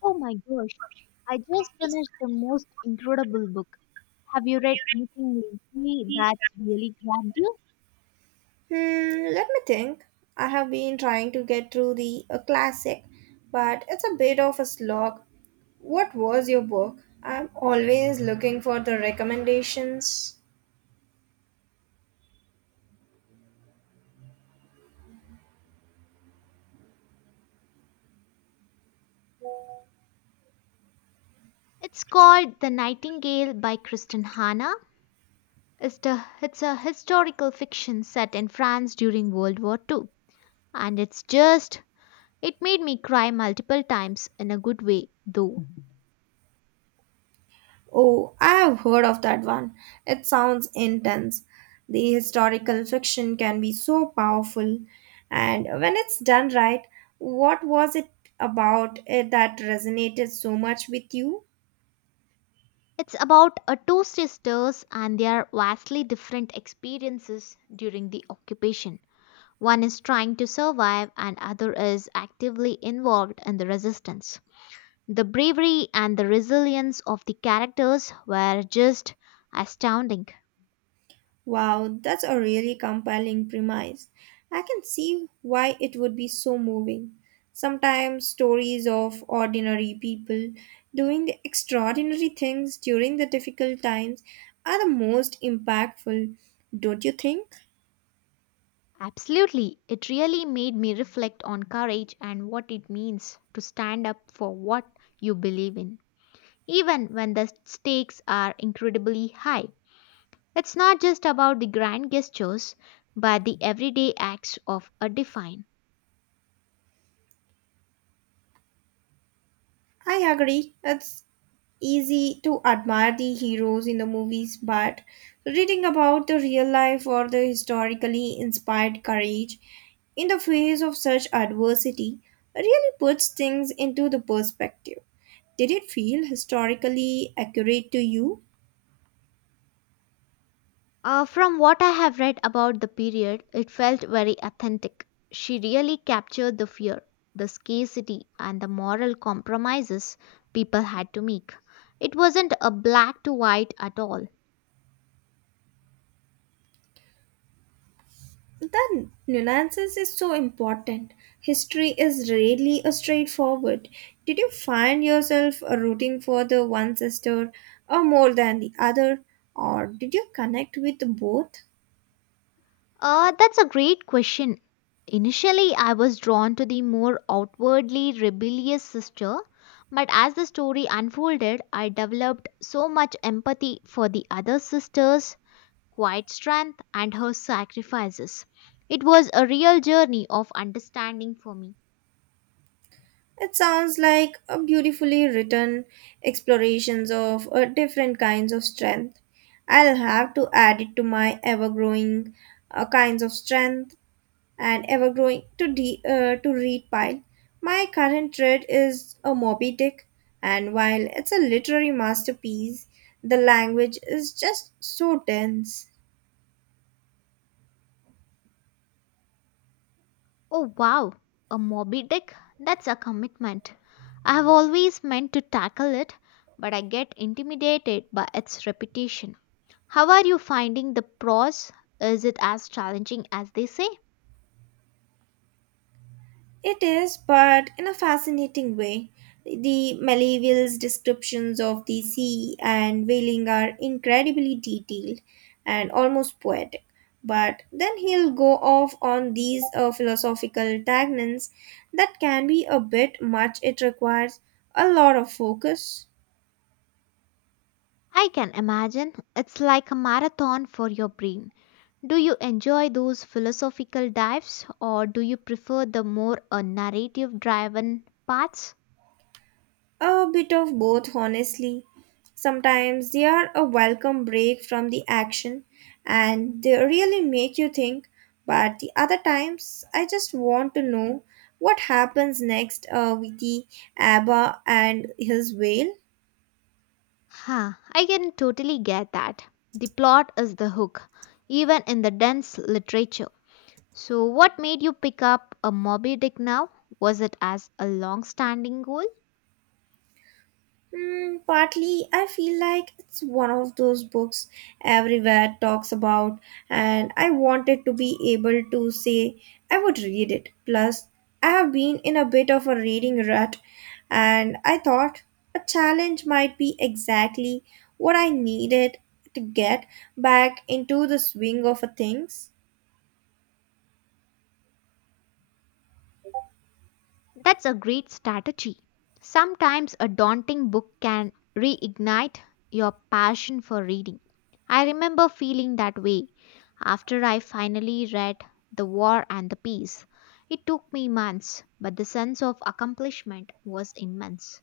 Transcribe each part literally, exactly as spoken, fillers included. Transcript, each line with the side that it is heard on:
left: Oh my gosh, I just finished the most incredible book. Have you read anything lately that's really grabbed you?
right: Hmm, let me think. I have been trying to get through the a classic, but it's a bit of a slog. What was your book? I'm always looking for the recommendations.
left: It's called The Nightingale by Kristen Hanna. It's, the, it's a historical fiction set in France during World War second. And it's just, it made me cry multiple times in a good way, though. Mhm.
right: Oh, I have heard of that one. It sounds intense. The historical fiction can be so powerful, and when it's done right, what was it about it that resonated so much with you?
left: It's about a two sisters and their vastly different experiences during the occupation. One is trying to survive and other is actively involved in the resistance. The bravery and the resilience of the characters were just astounding.
right: Wow, that's a really compelling premise. I can see why it would be so moving. Sometimes stories of ordinary people doing extraordinary things during the difficult times are the most impactful, don't you think?
left: Absolutely, it really made me reflect on courage and what it means to stand up for what you believe in, even when the stakes are incredibly high. It's not just about the grand gestures, but the everyday acts of a define.
right: I agree. It's easy to admire the heroes in the movies, but reading about the real life or the historically inspired courage in the face of such adversity really puts things into the perspective. Did it feel historically accurate to you?
left: Uh, from what I have read about the period, it felt very authentic. She really captured the fear, the scarcity, and the moral compromises people had to make. It wasn't a black to white at all.
right: The nuances is so important. History is rarely a straightforward. Did you find yourself rooting for the one sister or more than the other, or did you connect with both?
left: Uh, that's a great question. Initially, I was drawn to the more outwardly rebellious sister, but as the story unfolded, I developed so much empathy for the other sisters quiet strength, and her sacrifices. It was a real journey of understanding for me.
right: It sounds like a beautifully written explorations of uh, different kinds of strength. I'll have to add it to my ever growing uh, kinds of strength. And ever growing to, de- uh, to read pile. My current read is a Moby Dick, and while it's a literary masterpiece, the language is just so dense.
left: Oh wow, a Moby Dick? That's a commitment. I have always meant to tackle it, but I get intimidated by its reputation. How are you finding the pros? Is it as challenging as they say?
right: It is, but in a fascinating way. The Malevol's descriptions of the sea and whaling are incredibly detailed and almost poetic. But then he'll go off on these uh, philosophical tangents that can be a bit much. It requires a lot of focus.
left: I can imagine it's like a marathon for your brain. Do you enjoy those philosophical dives or do you prefer the more uh, narrative driven parts?
right: A bit of both, honestly. Sometimes they are a welcome break from the action and they really make you think, but the other times I just want to know what happens next uh, with the Abba and his whale.
left: Huh, I can totally get that. The plot is the hook, even in the dense literature. So, what made you pick up a Moby Dick now? Was it as a long standing goal?
right: Hmm, partly, I feel like it's one of those books everywhere talks about, and I wanted to be able to say I would read it. Plus, I have been in a bit of a reading rut, and I thought a challenge might be exactly what I needed to get back into the swing of a things.
left: That's a great strategy. Sometimes a daunting book can reignite your passion for reading. I remember feeling that way after I finally read The War and the Peace. It took me months, but the sense of accomplishment was immense.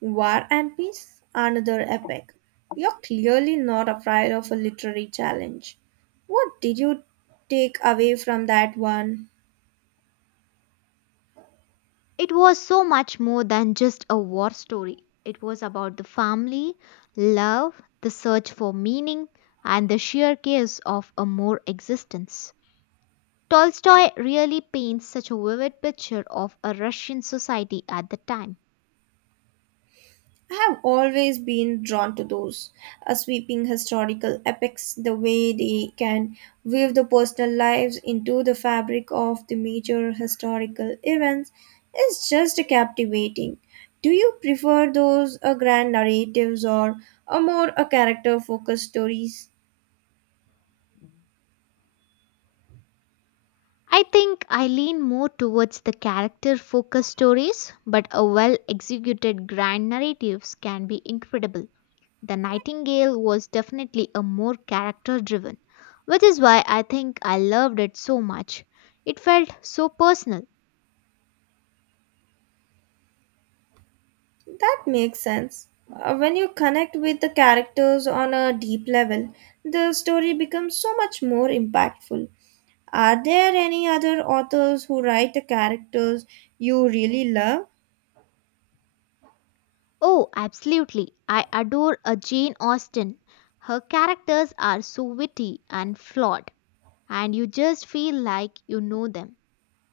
right: War and Peace, another epic. You're clearly not afraid of a literary challenge. What did you take away from that one?
left: It was so much more than just a war story. It was about the family, love, the search for meaning, and the sheer chaos of a more existence. Tolstoy really paints such a vivid picture of a Russian society at the time.
right: I have always been drawn to those uh, sweeping historical epics, the way they can weave the personal lives into the fabric of the major historical events is just captivating. Do you prefer those uh, grand narratives or a more uh, character focused stories?
left: I think I lean more towards the character focused stories, but a well executed grand narratives can be incredible. The Nightingale was definitely a more character driven, which is why I think I loved it so much. It felt so personal.
right: That makes sense. Uh, when you connect with the characters on a deep level, the story becomes so much more impactful. Are there any other authors who write the characters you really love?
left: Oh, absolutely. I adore a Jane Austen. Her characters are so witty and flawed and you just feel like you know them.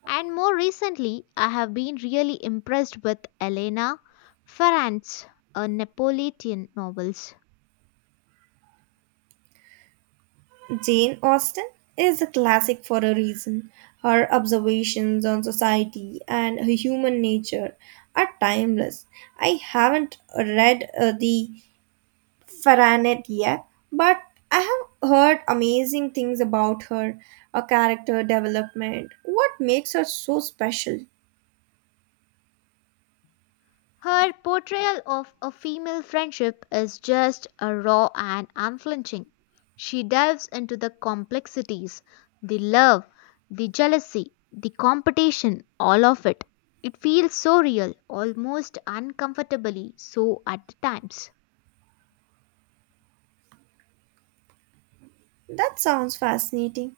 left: And more recently, I have been really impressed with Elena Ferrant's uh, Napolitan novels.
right: Jane Austen is a classic for a reason. Her observations on society and her human nature are timeless. I haven't read uh, the Faranet yet, but I have heard amazing things about her, her character development, what makes her so special.
left: Her portrayal of a female friendship is just uh, raw and unflinching. She delves into the complexities, the love, the jealousy, the competition, all of it. It feels so real, almost uncomfortably so at times.
right: That sounds fascinating.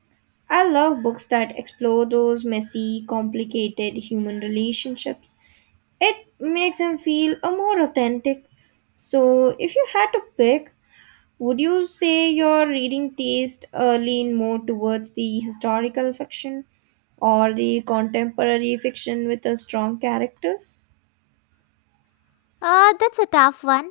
right: I love books that explore those messy, complicated human relationships. It makes them feel a more authentic. So, if you had to pick, would you say your reading taste uh, lean more towards the historical fiction or the contemporary fiction with a strong characters?
left: Uh, that's a tough one.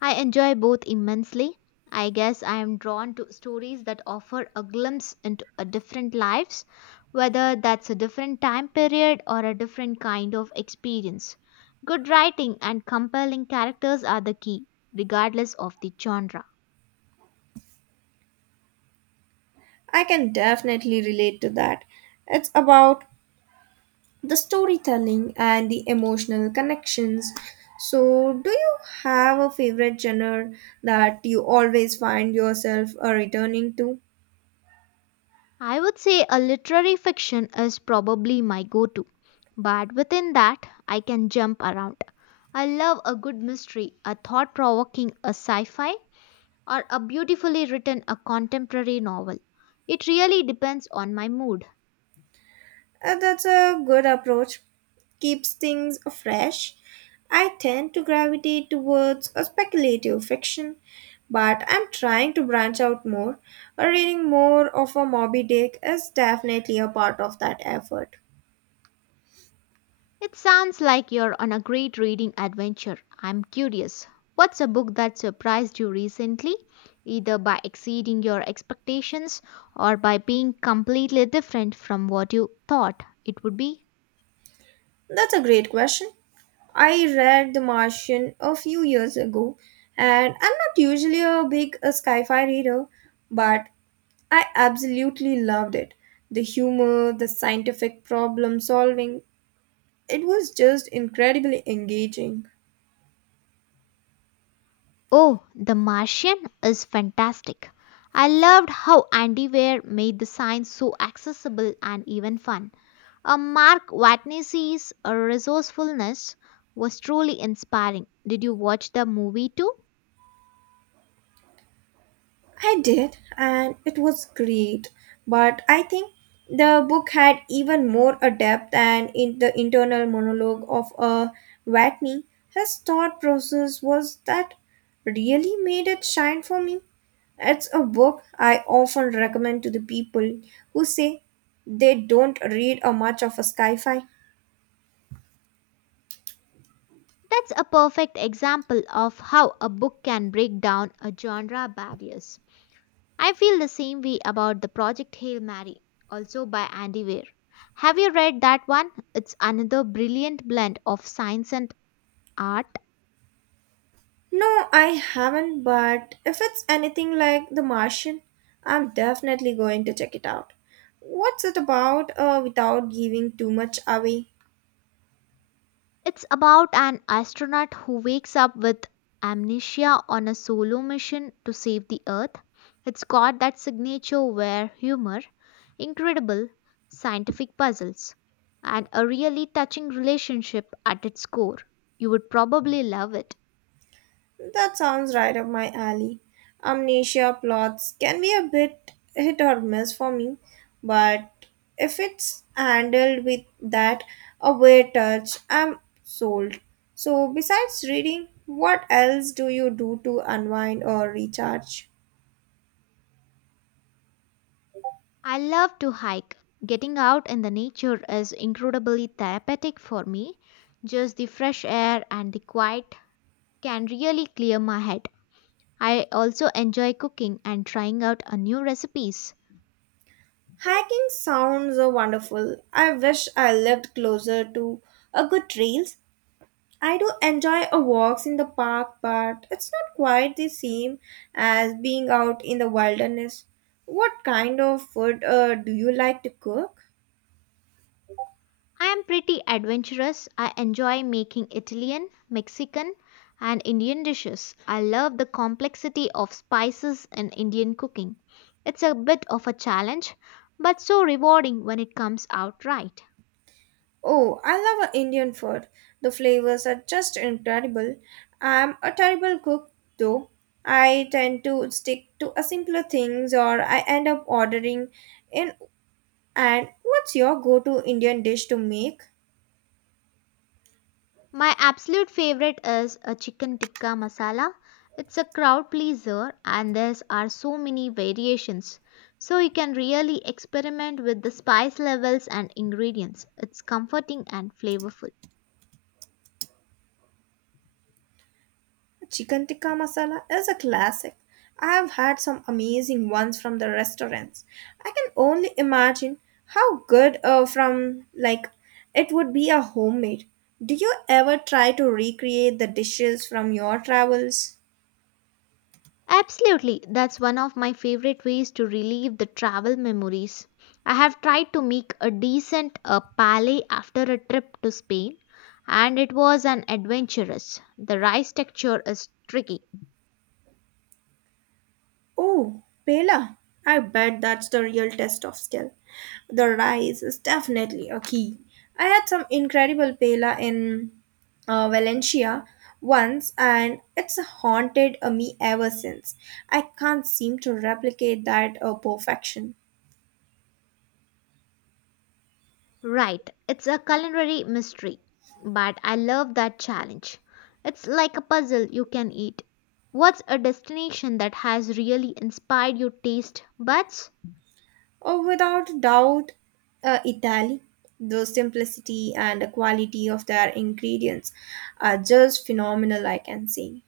left: I enjoy both immensely. I guess I am drawn to stories that offer a glimpse into a different lives, whether that's a different time period or a different kind of experience. Good writing and compelling characters are the key, regardless of the genre.
right: I can definitely relate to that. It's about the storytelling and the emotional connections. So, do you have a favorite genre that you always find yourself uh, returning to?
left: I would say a literary fiction is probably my go to, but within that, I can jump around. I love a good mystery, a thought provoking, a sci fi, or a beautifully written a contemporary novel. It really depends on my mood.
right: Uh, that's a good approach. Keeps things fresh. I tend to gravitate towards a speculative fiction, but I'm trying to branch out more. Uh, Reading more of a Moby Dick is definitely a part of that effort.
left: It sounds like you're on a great reading adventure. I'm curious. What's a book that surprised you recently, either by exceeding your expectations or by being completely different from what you thought it would be?
right: That's a great question. I read The Martian a few years ago, and I'm not usually a big uh, sci-fi reader, but I absolutely loved it. The humor, the scientific problem solving, it was just incredibly engaging.
left: Oh, The Martian is fantastic. I loved how Andy Weir made the science so accessible and even fun. Uh, Mark Watney's resourcefulness was truly inspiring. Did you watch the movie too?
right: I did, and it was great. But I think the book had even more a depth and in the internal monologue of a Watney. His thought process was that really made it shine for me. It's a book I often recommend to the people who say they don't read a much of a sci-fi.
left: That's a perfect example of how a book can break down a genre barriers. I feel the same way about the Project Hail Mary, also by Andy Weir. Have you read that one? It's another brilliant blend of science and art.
right: No, I haven't, but if it's anything like The Martian, I'm definitely going to check it out. What's it about uh, without giving too much away?
left: It's about an astronaut who wakes up with amnesia on a solo mission to save the Earth. It's got that signature where humor, incredible scientific puzzles, and a really touching relationship at its core. You would probably love it.
right: That sounds right up my alley. Amnesia plots can be a bit hit or miss for me, but if it's handled with that aware touch, I'm sold. So, besides reading, what else do you do to unwind or recharge?
left: I love to hike. Getting out in the nature is incredibly therapeutic for me. Just the fresh air and the quiet can really clear my head. I also enjoy cooking and trying out a new recipes.
right: Hiking sounds uh, wonderful. I wish I lived closer to a good trails. I do enjoy a walks in the park, but it's not quite the same as being out in the wilderness. What kind of food uh, do you like to cook?
left: I am pretty adventurous. I enjoy making Italian, Mexican, and Indian dishes. I love the complexity of spices in Indian cooking. It's a bit of a challenge, but so rewarding when it comes out right.
right: Oh, I love uh, Indian food. The flavors are just incredible. I'm a terrible cook though. I tend to stick to a simpler things or I end up ordering in. And what's your go to Indian dish to make?
left: My absolute favorite is a chicken tikka masala. It's a crowd pleaser and there are so many variations. So you can really experiment with the spice levels and ingredients. It's comforting and flavorful.
right: Chicken tikka masala is a classic. I have had some amazing ones from the restaurants. I can only imagine how good uh, from like it would be a homemade. Do you ever try to recreate the dishes from your travels?
left: Absolutely, that's one of my favorite ways to relieve the travel memories. I have tried to make a decent uh, palais after a trip to Spain and it was an adventurous. The rice texture is tricky.
right: Oh, Pela. I bet that's the real test of skill. The rice is definitely a key. I had some incredible Pela in uh, Valencia once and it's haunted uh, me ever since. I can't seem to replicate that uh, perfection.
left: Right, it's a culinary mystery, but I love that challenge. It's like a puzzle you can eat. What's a destination that has really inspired your taste buds?
right: Oh, without doubt, uh, Italy. The simplicity and the quality of their ingredients are just phenomenal, I can say.